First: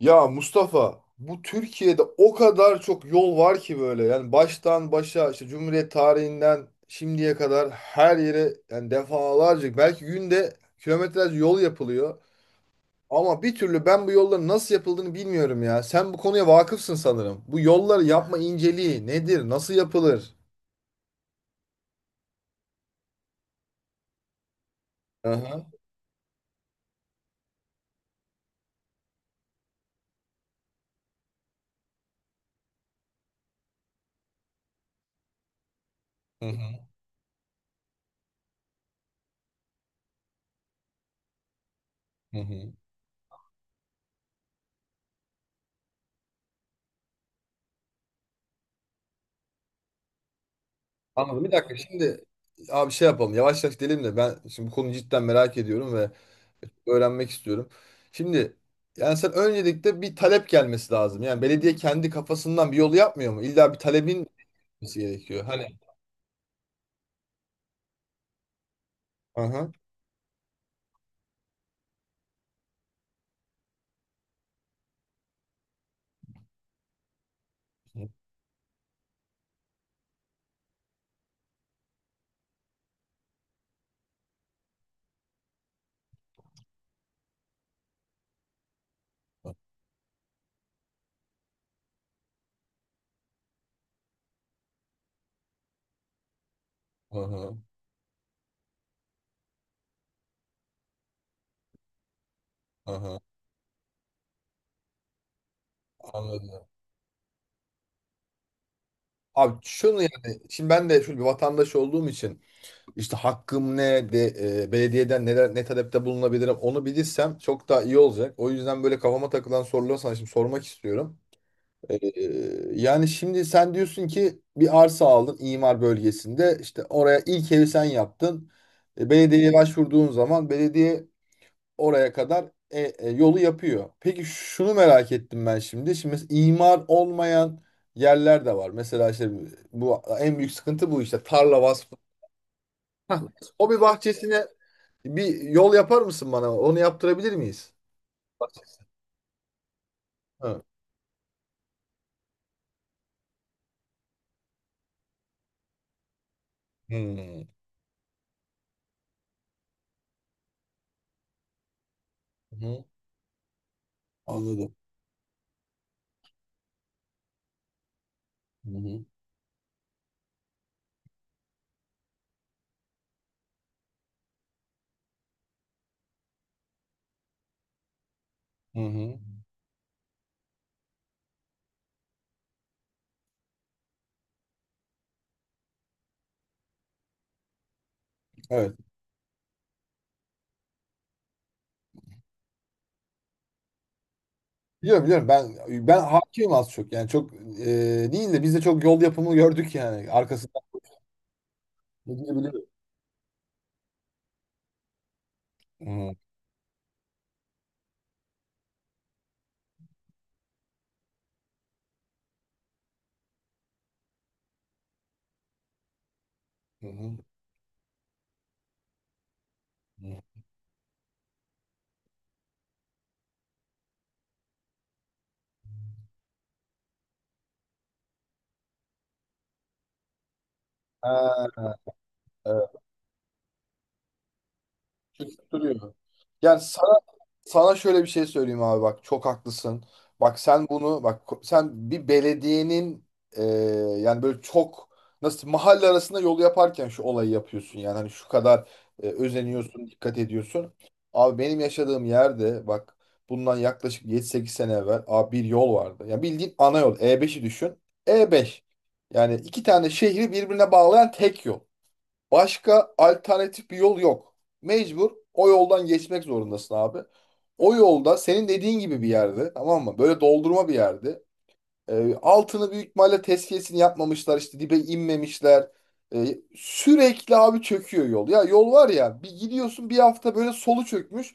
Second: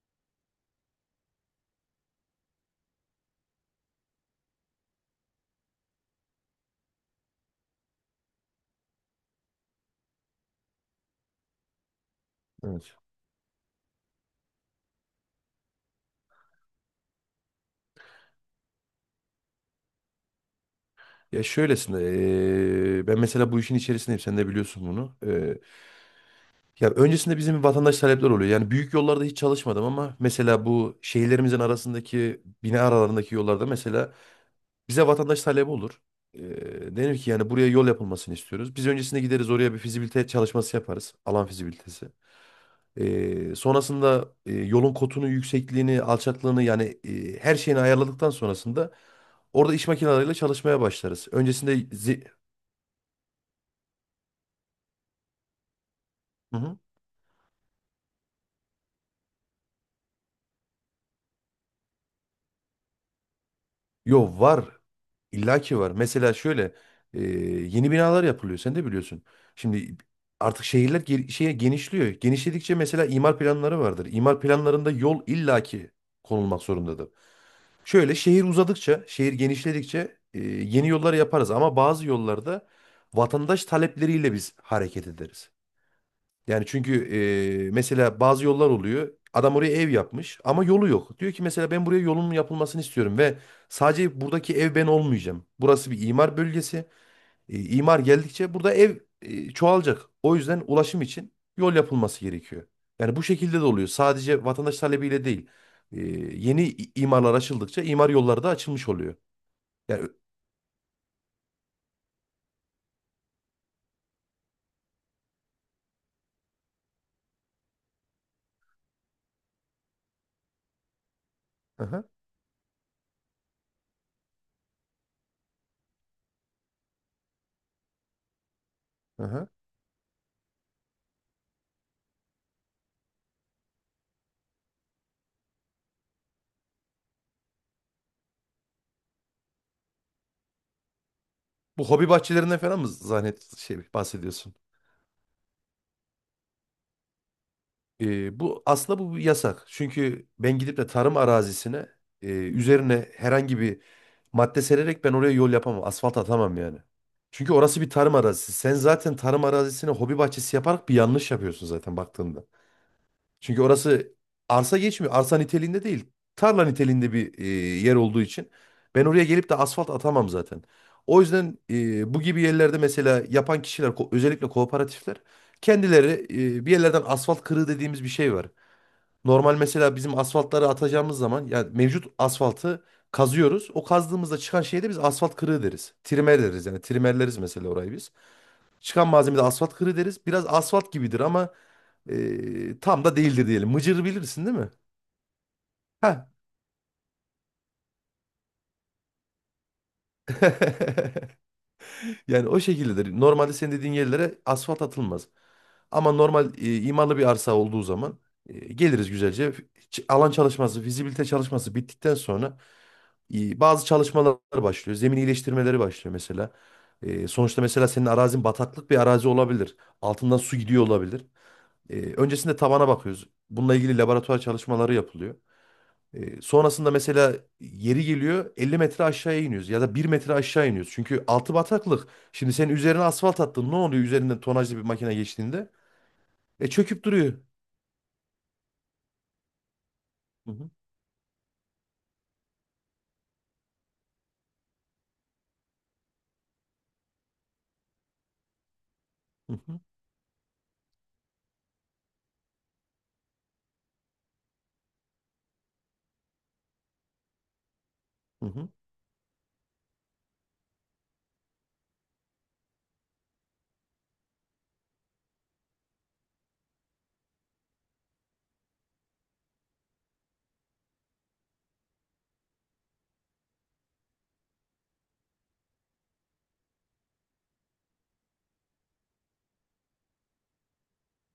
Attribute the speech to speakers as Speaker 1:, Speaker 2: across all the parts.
Speaker 1: Ya Mustafa bu Türkiye'de o kadar çok yol var ki böyle yani baştan başa işte Cumhuriyet tarihinden şimdiye kadar her yere yani defalarca belki günde kilometrelerce yol yapılıyor.
Speaker 2: Evet.
Speaker 1: Ama bir türlü ben bu yolların nasıl yapıldığını bilmiyorum ya. Sen bu konuya vakıfsın sanırım. Bu yolları yapma inceliği nedir? Nasıl yapılır?
Speaker 2: Ya şöylesine ben mesela bu işin içerisindeyim sen de biliyorsun bunu.
Speaker 1: Hı.
Speaker 2: Ya öncesinde bizim vatandaş talepler oluyor. Yani büyük yollarda hiç çalışmadım ama mesela bu şehirlerimizin arasındaki bina aralarındaki yollarda mesela bize vatandaş talebi olur.
Speaker 1: Hı hı.
Speaker 2: Denir ki yani buraya yol yapılmasını istiyoruz. Biz öncesinde gideriz oraya bir fizibilite çalışması yaparız. Alan fizibilitesi.
Speaker 1: Hı hı.
Speaker 2: Sonrasında yolun kotunu, yüksekliğini, alçaklığını yani her şeyini ayarladıktan sonrasında orada iş makineleriyle çalışmaya başlarız.
Speaker 1: Anladım. Bir
Speaker 2: Öncesinde
Speaker 1: dakika şimdi abi şey yapalım. Yavaş yavaş gidelim de ben şimdi bu konuyu cidden merak ediyorum ve
Speaker 2: hı hı.
Speaker 1: öğrenmek istiyorum. Şimdi yani sen öncelikle bir talep gelmesi lazım. Yani belediye kendi kafasından bir yolu yapmıyor mu? İlla bir talebin
Speaker 2: Yo var.
Speaker 1: olması gerekiyor.
Speaker 2: İlla
Speaker 1: Hani.
Speaker 2: ki var. Mesela şöyle e, yeni binalar yapılıyor. Sen de biliyorsun.
Speaker 1: Aha.
Speaker 2: Şimdi artık şehirler şeye genişliyor. Genişledikçe mesela imar planları vardır. İmar planlarında yol illaki konulmak zorundadır. Şöyle şehir uzadıkça, şehir genişledikçe yeni yollar yaparız. Ama bazı yollarda vatandaş talepleriyle biz hareket ederiz. Yani çünkü mesela bazı yollar oluyor. Adam oraya ev yapmış ama yolu yok. Diyor ki mesela ben buraya yolun yapılmasını istiyorum ve sadece buradaki ev ben olmayacağım. Burası bir imar bölgesi.
Speaker 1: Aha.
Speaker 2: İmar geldikçe burada ev çoğalacak. O yüzden ulaşım için yol yapılması gerekiyor. Yani
Speaker 1: Aha.
Speaker 2: bu şekilde de oluyor. Sadece vatandaş talebiyle değil. E, yeni
Speaker 1: Anladım.
Speaker 2: imarlar açıldıkça imar yolları da açılmış oluyor.
Speaker 1: Abi şunu
Speaker 2: Yani,
Speaker 1: yani şimdi ben de şöyle bir vatandaş olduğum için işte hakkım ne de belediyeden neler ne talepte bulunabilirim onu bilirsem çok daha iyi olacak. O yüzden böyle kafama takılan soruları sana şimdi sormak istiyorum. Ee,
Speaker 2: aha,
Speaker 1: yani şimdi sen diyorsun ki bir arsa aldın imar bölgesinde işte oraya ilk evi sen yaptın.
Speaker 2: aha.
Speaker 1: Belediyeye başvurduğun zaman belediye oraya kadar yolu yapıyor. Peki şunu merak ettim ben şimdi. Şimdi imar olmayan yerler de var. Mesela işte bu en büyük sıkıntı bu işte tarla
Speaker 2: Bu
Speaker 1: vasfı.
Speaker 2: hobi bahçelerinden falan mı
Speaker 1: Hah.
Speaker 2: zannet
Speaker 1: O
Speaker 2: şey
Speaker 1: bir bahçesine
Speaker 2: bahsediyorsun?
Speaker 1: bir yol yapar mısın bana? Onu yaptırabilir miyiz?
Speaker 2: Bu aslında bu bir yasak. Çünkü ben
Speaker 1: Ha.
Speaker 2: gidip de tarım arazisine üzerine herhangi bir madde sererek ben oraya yol yapamam. Asfalt atamam yani.
Speaker 1: Hmm.
Speaker 2: Çünkü orası bir tarım arazisi. Sen zaten tarım arazisine hobi bahçesi yaparak bir yanlış yapıyorsun zaten baktığında.
Speaker 1: Hı.
Speaker 2: Çünkü orası
Speaker 1: Anladım.
Speaker 2: arsa geçmiyor. Arsa niteliğinde değil. Tarla niteliğinde bir yer olduğu için
Speaker 1: Hı hı.
Speaker 2: ben oraya gelip de asfalt atamam zaten. O yüzden bu gibi yerlerde mesela yapan kişiler özellikle kooperatifler kendileri bir yerlerden asfalt kırığı dediğimiz bir şey var.
Speaker 1: Hı hı.
Speaker 2: Normal mesela bizim asfaltları atacağımız zaman yani mevcut asfaltı kazıyoruz. O kazdığımızda çıkan şeye de biz asfalt kırığı deriz. Trimer deriz yani trimerleriz mesela orayı biz.
Speaker 1: Evet.
Speaker 2: Çıkan malzeme asfalt kırığı deriz. Biraz asfalt gibidir ama tam da değildir diyelim. Mıcır bilirsin değil mi?
Speaker 1: Biliyorum biliyorum ben
Speaker 2: Ha.
Speaker 1: hakimim az çok yani çok değil de biz de çok yol yapımı gördük yani arkasından
Speaker 2: Yani o
Speaker 1: gidilebiliyor.
Speaker 2: şekildedir. Normalde senin dediğin yerlere asfalt atılmaz. Ama
Speaker 1: Hı
Speaker 2: normal imarlı bir arsa olduğu zaman geliriz güzelce. Alan çalışması, fizibilite çalışması bittikten sonra bazı çalışmalar başlıyor. Zemin iyileştirmeleri başlıyor mesela.
Speaker 1: hı.
Speaker 2: Sonuçta mesela senin arazin bataklık bir arazi olabilir.
Speaker 1: Hı.
Speaker 2: Altından su gidiyor olabilir. Öncesinde tabana bakıyoruz. Bununla ilgili laboratuvar çalışmaları yapılıyor. Sonrasında mesela yeri geliyor 50 metre aşağıya iniyoruz ya da 1 metre aşağı iniyoruz. Çünkü altı
Speaker 1: Ha,
Speaker 2: bataklık. Şimdi sen
Speaker 1: evet.
Speaker 2: üzerine asfalt attın ne oluyor üzerinden tonajlı bir makine
Speaker 1: Çünkü
Speaker 2: geçtiğinde?
Speaker 1: duruyor. Yani.
Speaker 2: E çöküp duruyor.
Speaker 1: Sana şöyle bir şey söyleyeyim abi bak çok haklısın. Bak
Speaker 2: Hı
Speaker 1: sen
Speaker 2: hı,
Speaker 1: bunu bak sen bir belediyenin e, yani böyle çok nasıl mahalle arasında yol yaparken şu olayı yapıyorsun yani hani şu kadar
Speaker 2: hı hı,
Speaker 1: özeniyorsun dikkat ediyorsun. Abi benim yaşadığım yerde bak bundan yaklaşık 7-8 sene evvel abi bir yol vardı. Yani bildiğin ana yol E5'i düşün.
Speaker 2: hı
Speaker 1: E5
Speaker 2: hı.
Speaker 1: yani iki tane şehri birbirine bağlayan tek yol. Başka alternatif bir yol yok. Mecbur o yoldan geçmek zorundasın abi. O yolda senin dediğin gibi bir yerde tamam mı? Böyle doldurma bir yerde. Altını büyük ihtimalle tezkiyesini yapmamışlar işte dibe inmemişler. Sürekli abi çöküyor yol. Ya yol var ya bir gidiyorsun bir hafta böyle solu çökmüş.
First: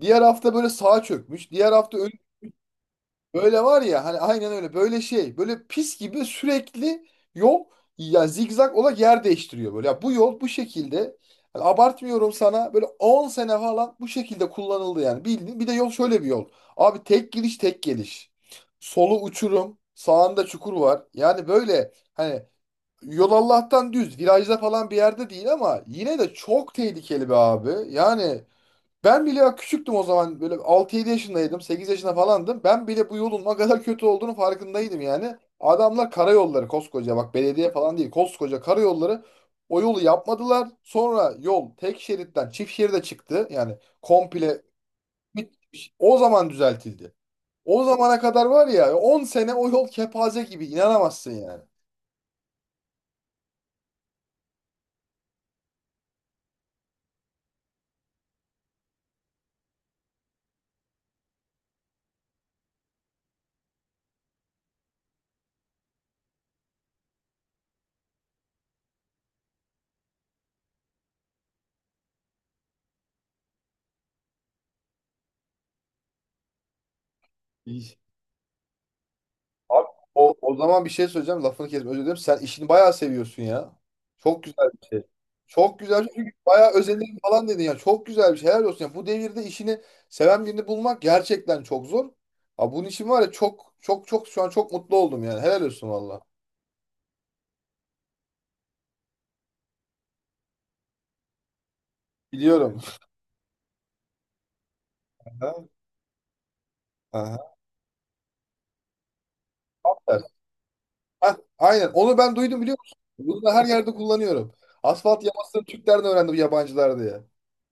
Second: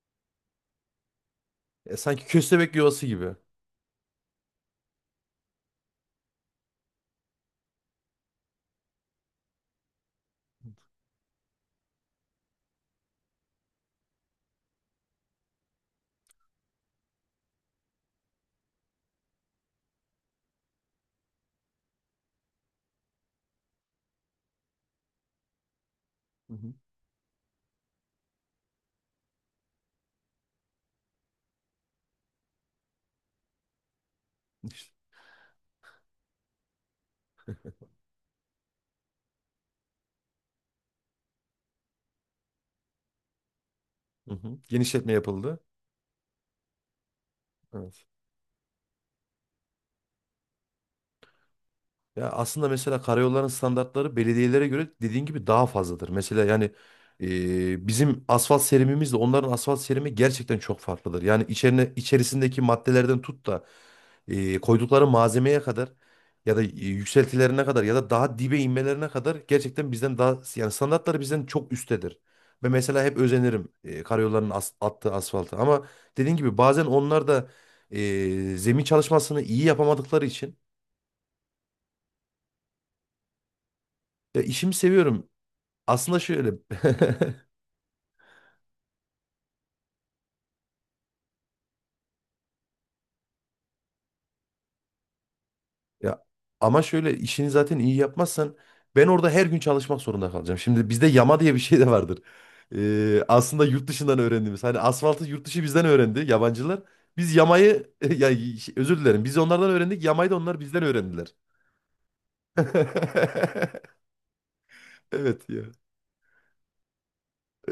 Speaker 1: Diğer hafta böyle sağa çökmüş. Diğer
Speaker 2: E,
Speaker 1: hafta.
Speaker 2: sanki köstebek yuvası gibi. Hı
Speaker 1: Böyle var ya hani aynen öyle böyle şey böyle pis gibi sürekli yol ya zigzag olarak yer değiştiriyor böyle. Ya bu yol bu şekilde hani abartmıyorum sana böyle 10 sene falan bu şekilde kullanıldı yani bildiğin. Bir de yol şöyle bir yol. Abi tek giriş tek geliş. Solu uçurum sağında çukur var. Yani böyle hani yol Allah'tan düz virajda falan bir yerde değil ama yine de
Speaker 2: hı.
Speaker 1: çok tehlikeli be abi. Yani ben bile bak küçüktüm o zaman böyle 6-7 yaşındaydım 8 yaşında falandım. Ben bile bu yolun ne kadar kötü olduğunu
Speaker 2: İşte,
Speaker 1: farkındaydım yani. Adamlar karayolları koskoca bak belediye falan değil koskoca karayolları o yolu yapmadılar. Sonra yol tek şeritten çift şeride çıktı yani
Speaker 2: hı hı.
Speaker 1: komple
Speaker 2: Genişletme yapıldı.
Speaker 1: bitmiş. O zaman düzeltildi. O
Speaker 2: Evet.
Speaker 1: zamana kadar var ya 10 sene o yol kepaze gibi inanamazsın yani.
Speaker 2: Ya aslında mesela karayolların standartları belediyelere göre dediğin gibi daha fazladır. Mesela yani bizim asfalt serimimizle onların asfalt serimi gerçekten çok farklıdır. Yani içerisindeki maddelerden tut da koydukları malzemeye kadar ya da yükseltilerine kadar ya da daha dibe inmelerine kadar gerçekten bizden daha yani standartları bizden çok üsttedir. Ve mesela hep özenirim karayolların attığı asfaltı ama dediğin gibi bazen onlar da zemin çalışmasını iyi
Speaker 1: Abi,
Speaker 2: yapamadıkları
Speaker 1: o
Speaker 2: için
Speaker 1: zaman bir şey söyleyeceğim. Lafını kesme. Özür dilerim. Sen işini bayağı seviyorsun ya.
Speaker 2: ya
Speaker 1: Çok güzel
Speaker 2: işimi
Speaker 1: bir şey.
Speaker 2: seviyorum.
Speaker 1: Çok güzel bir şey.
Speaker 2: Aslında
Speaker 1: Çünkü
Speaker 2: şöyle
Speaker 1: bayağı özenirim falan dedin ya. Çok güzel bir şey. Helal olsun. Ya. Bu devirde işini seven birini bulmak gerçekten çok zor. Ha, bunun için var ya çok çok çok şu an çok mutlu oldum yani. Helal olsun valla.
Speaker 2: ya ama şöyle işini zaten iyi yapmazsan ben orada her gün çalışmak zorunda kalacağım. Şimdi bizde yama diye bir şey de vardır.
Speaker 1: Biliyorum.
Speaker 2: Aslında yurt dışından öğrendiğimiz. Hani asfaltı yurt dışı
Speaker 1: Aha,
Speaker 2: bizden öğrendi yabancılar. Biz
Speaker 1: aha.
Speaker 2: yamayı ya şey, özür dilerim. Biz onlardan öğrendik. Yamayı da onlar bizden öğrendiler.
Speaker 1: Hah, aynen. Onu ben duydum biliyor musun? Bunu da her yerde kullanıyorum. Asfalt
Speaker 2: Evet
Speaker 1: yamasını
Speaker 2: ya.
Speaker 1: Türklerden öğrendim yabancılar diye.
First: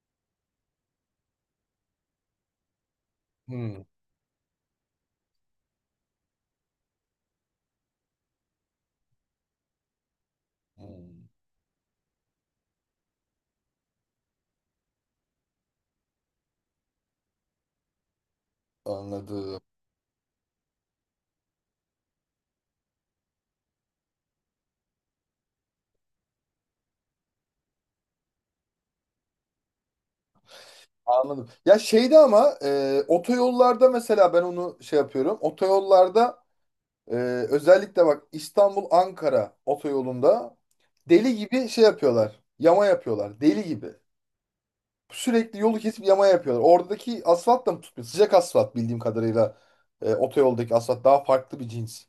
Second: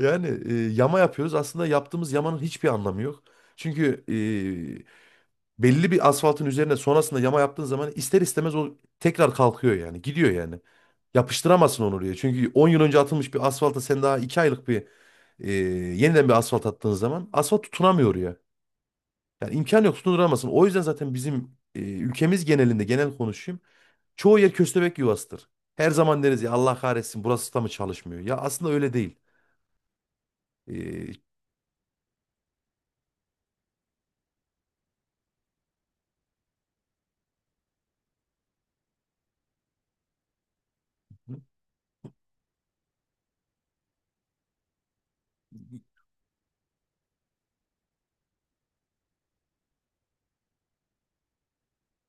Speaker 2: Yani yama yapıyoruz. Aslında yaptığımız yamanın hiçbir anlamı yok.
Speaker 1: Hmm.
Speaker 2: Çünkü belli bir asfaltın üzerine sonrasında yama yaptığın zaman ister istemez o tekrar kalkıyor yani. Gidiyor yani.
Speaker 1: Hmm.
Speaker 2: Yapıştıramazsın onu oraya. Çünkü 10 yıl önce atılmış bir asfalta sen daha 2 aylık bir yeniden bir asfalt attığın zaman asfalt tutunamıyor oraya. Yani
Speaker 1: Anladım.
Speaker 2: imkan yok tutunduramazsın. O yüzden zaten bizim ülkemiz genelinde genel konuşayım. Çoğu yer köstebek yuvasıdır. Her zaman deriz ya Allah kahretsin burası da mı çalışmıyor? Ya aslında öyle değil. E,
Speaker 1: Anladım. Ya şeyde ama otoyollarda mesela ben onu şey yapıyorum. Otoyollarda e, özellikle bak İstanbul-Ankara otoyolunda deli gibi şey yapıyorlar. Yama yapıyorlar. Deli gibi. Sürekli yolu kesip yama yapıyorlar. Oradaki asfalt da mı tutmuyor? Sıcak asfalt bildiğim kadarıyla. Otoyoldaki asfalt daha farklı bir cins.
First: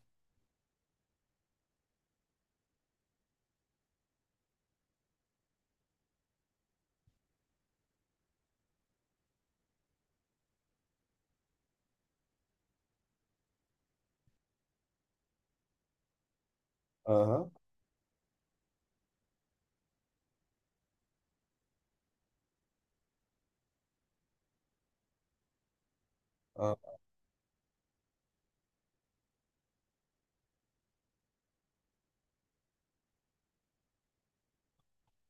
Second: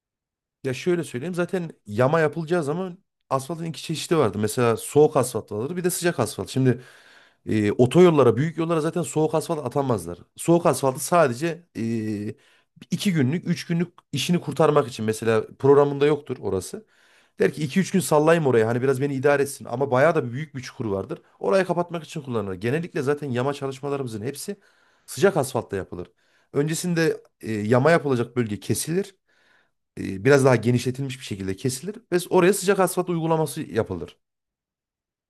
Speaker 2: ya şöyle söyleyeyim zaten yama yapılacağı zaman asfaltın iki çeşidi vardı. Mesela soğuk asfalt vardır bir de sıcak asfalt. Şimdi otoyollara, büyük yollara zaten soğuk asfalt atamazlar. Soğuk asfaltı sadece 2 günlük, 3 günlük işini kurtarmak için. Mesela programında yoktur orası.
Speaker 1: Aha,
Speaker 2: Der ki 2-3 gün sallayayım oraya hani biraz beni idare etsin. Ama bayağı da büyük bir çukur vardır. Orayı kapatmak için kullanılır. Genellikle zaten yama çalışmalarımızın hepsi sıcak asfaltta yapılır.
Speaker 1: aha,
Speaker 2: Öncesinde yama yapılacak bölge kesilir. Biraz daha genişletilmiş bir şekilde kesilir. Ve oraya sıcak asfalt uygulaması yapılır.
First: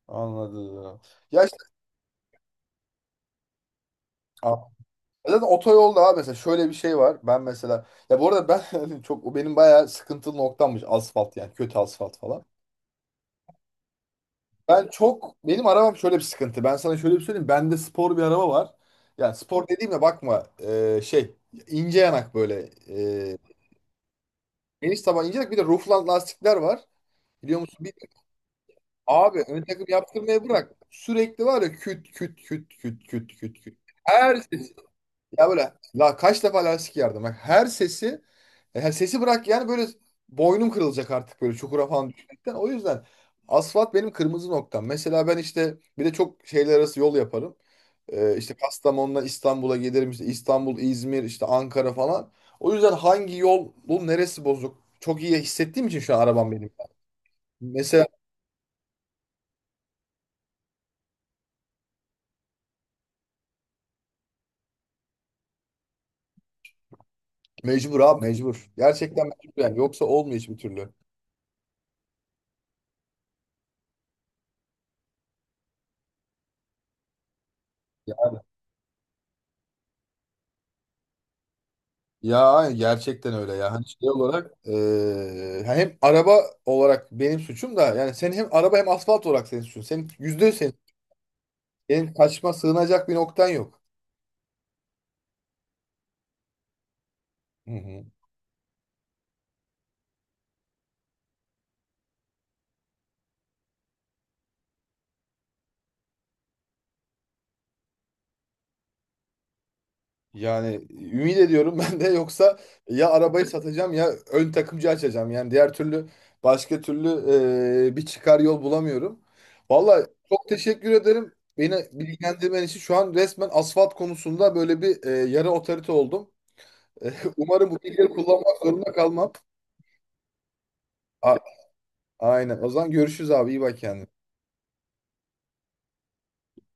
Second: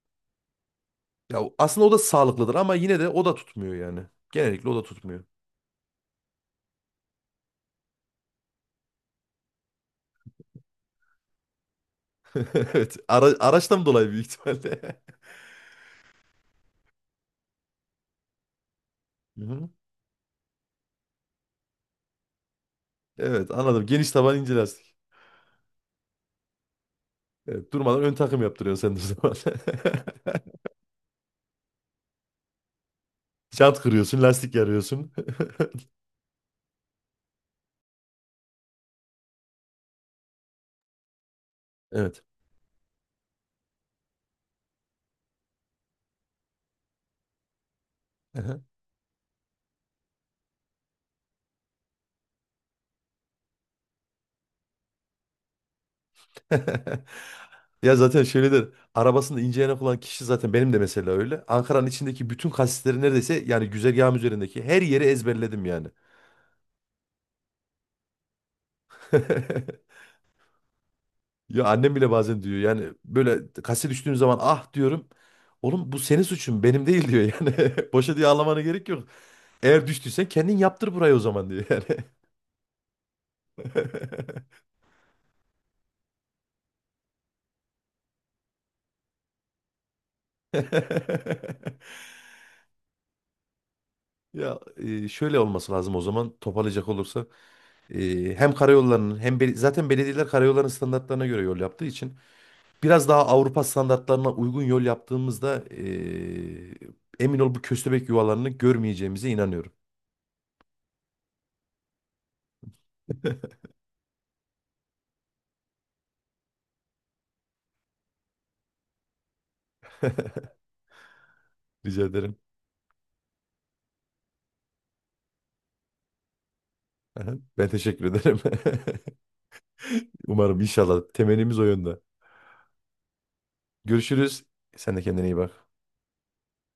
Speaker 1: anladım.
Speaker 2: Ya
Speaker 1: Ya
Speaker 2: o-
Speaker 1: işte.
Speaker 2: aslında o da sağlıklıdır ama yine de o da tutmuyor yani. Genellikle o da tutmuyor.
Speaker 1: Zaten otoyolda abi mesela şöyle bir şey var. Ben mesela ya bu arada ben hani çok o benim bayağı sıkıntılı noktammış asfalt yani kötü asfalt falan.
Speaker 2: Evet. Araçtan dolayı büyük
Speaker 1: Ben
Speaker 2: ihtimalle.
Speaker 1: çok benim arabam şöyle bir sıkıntı. Ben sana şöyle bir söyleyeyim. Bende spor bir araba var. Yani
Speaker 2: Hı
Speaker 1: spor
Speaker 2: hı.
Speaker 1: dediğime bakma ince yanak böyle e,
Speaker 2: Evet anladım. Geniş taban ince lastik.
Speaker 1: geniş taban ince yanak bir de roofland lastikler var. Biliyor
Speaker 2: Evet,
Speaker 1: musun? Bir,
Speaker 2: durmadan ön takım yaptırıyorsun sen de o
Speaker 1: abi
Speaker 2: zaman.
Speaker 1: ön takım yaptırmaya bırak. Sürekli var ya küt küt küt küt küt küt küt.
Speaker 2: Jant kırıyorsun,
Speaker 1: Her
Speaker 2: lastik
Speaker 1: şey.
Speaker 2: yarıyorsun.
Speaker 1: Ya böyle la kaç defa lastik yardım. Bak her sesi bırak yani böyle boynum kırılacak artık böyle çukura falan
Speaker 2: Evet.
Speaker 1: düşmekten. O yüzden asfalt benim kırmızı noktam. Mesela ben işte bir de çok şeyler arası yol yaparım. İşte
Speaker 2: Aha.
Speaker 1: Kastamonu'dan İstanbul'a gelirim. İşte İstanbul, İzmir, işte Ankara falan. O yüzden hangi yol, bu neresi bozuk? Çok iyi hissettiğim için şu an arabam benim.
Speaker 2: Ya
Speaker 1: Mesela
Speaker 2: zaten şöyledir. Arabasında ince yanak olan kişi zaten benim de mesela öyle. Ankara'nın içindeki bütün kasisleri neredeyse yani güzergahım üzerindeki her yeri ezberledim yani.
Speaker 1: mecbur abi mecbur. Gerçekten mecbur yani. Yoksa olmuyor hiçbir türlü.
Speaker 2: Ya annem bile bazen diyor yani böyle kase düştüğüm zaman ah diyorum. Oğlum bu senin suçun benim değil diyor yani. Boşa diye ağlamana gerek yok. Eğer düştüysen kendin yaptır burayı o zaman diyor yani.
Speaker 1: Ya gerçekten öyle ya. Hani şey olarak hem araba olarak benim suçum da yani senin hem araba hem asfalt olarak senin suçun. Senin %100 senin. Senin kaçma sığınacak bir noktan yok.
Speaker 2: Ya şöyle olması lazım o zaman toparlayacak olursa
Speaker 1: Hı hı.
Speaker 2: Hem karayollarının hem zaten belediyeler karayollarının standartlarına göre yol yaptığı için biraz daha Avrupa standartlarına uygun yol yaptığımızda emin ol bu köstebek yuvalarını görmeyeceğimize inanıyorum.
Speaker 1: Yani ümit ediyorum ben de yoksa ya arabayı satacağım ya ön takımcı açacağım. Yani diğer türlü başka türlü bir çıkar yol bulamıyorum. Vallahi çok teşekkür ederim. Beni
Speaker 2: Rica ederim.
Speaker 1: bilgilendirmen için şu an resmen asfalt konusunda böyle bir yarı otorite oldum.
Speaker 2: Aha, ben
Speaker 1: Umarım bu
Speaker 2: teşekkür
Speaker 1: bilgileri
Speaker 2: ederim.
Speaker 1: kullanmak zorunda kalmam.
Speaker 2: Umarım inşallah
Speaker 1: A-
Speaker 2: temennimiz o yönde.
Speaker 1: Aynen. O zaman görüşürüz abi. İyi bak kendine.
Speaker 2: Görüşürüz. Sen de kendine iyi bak.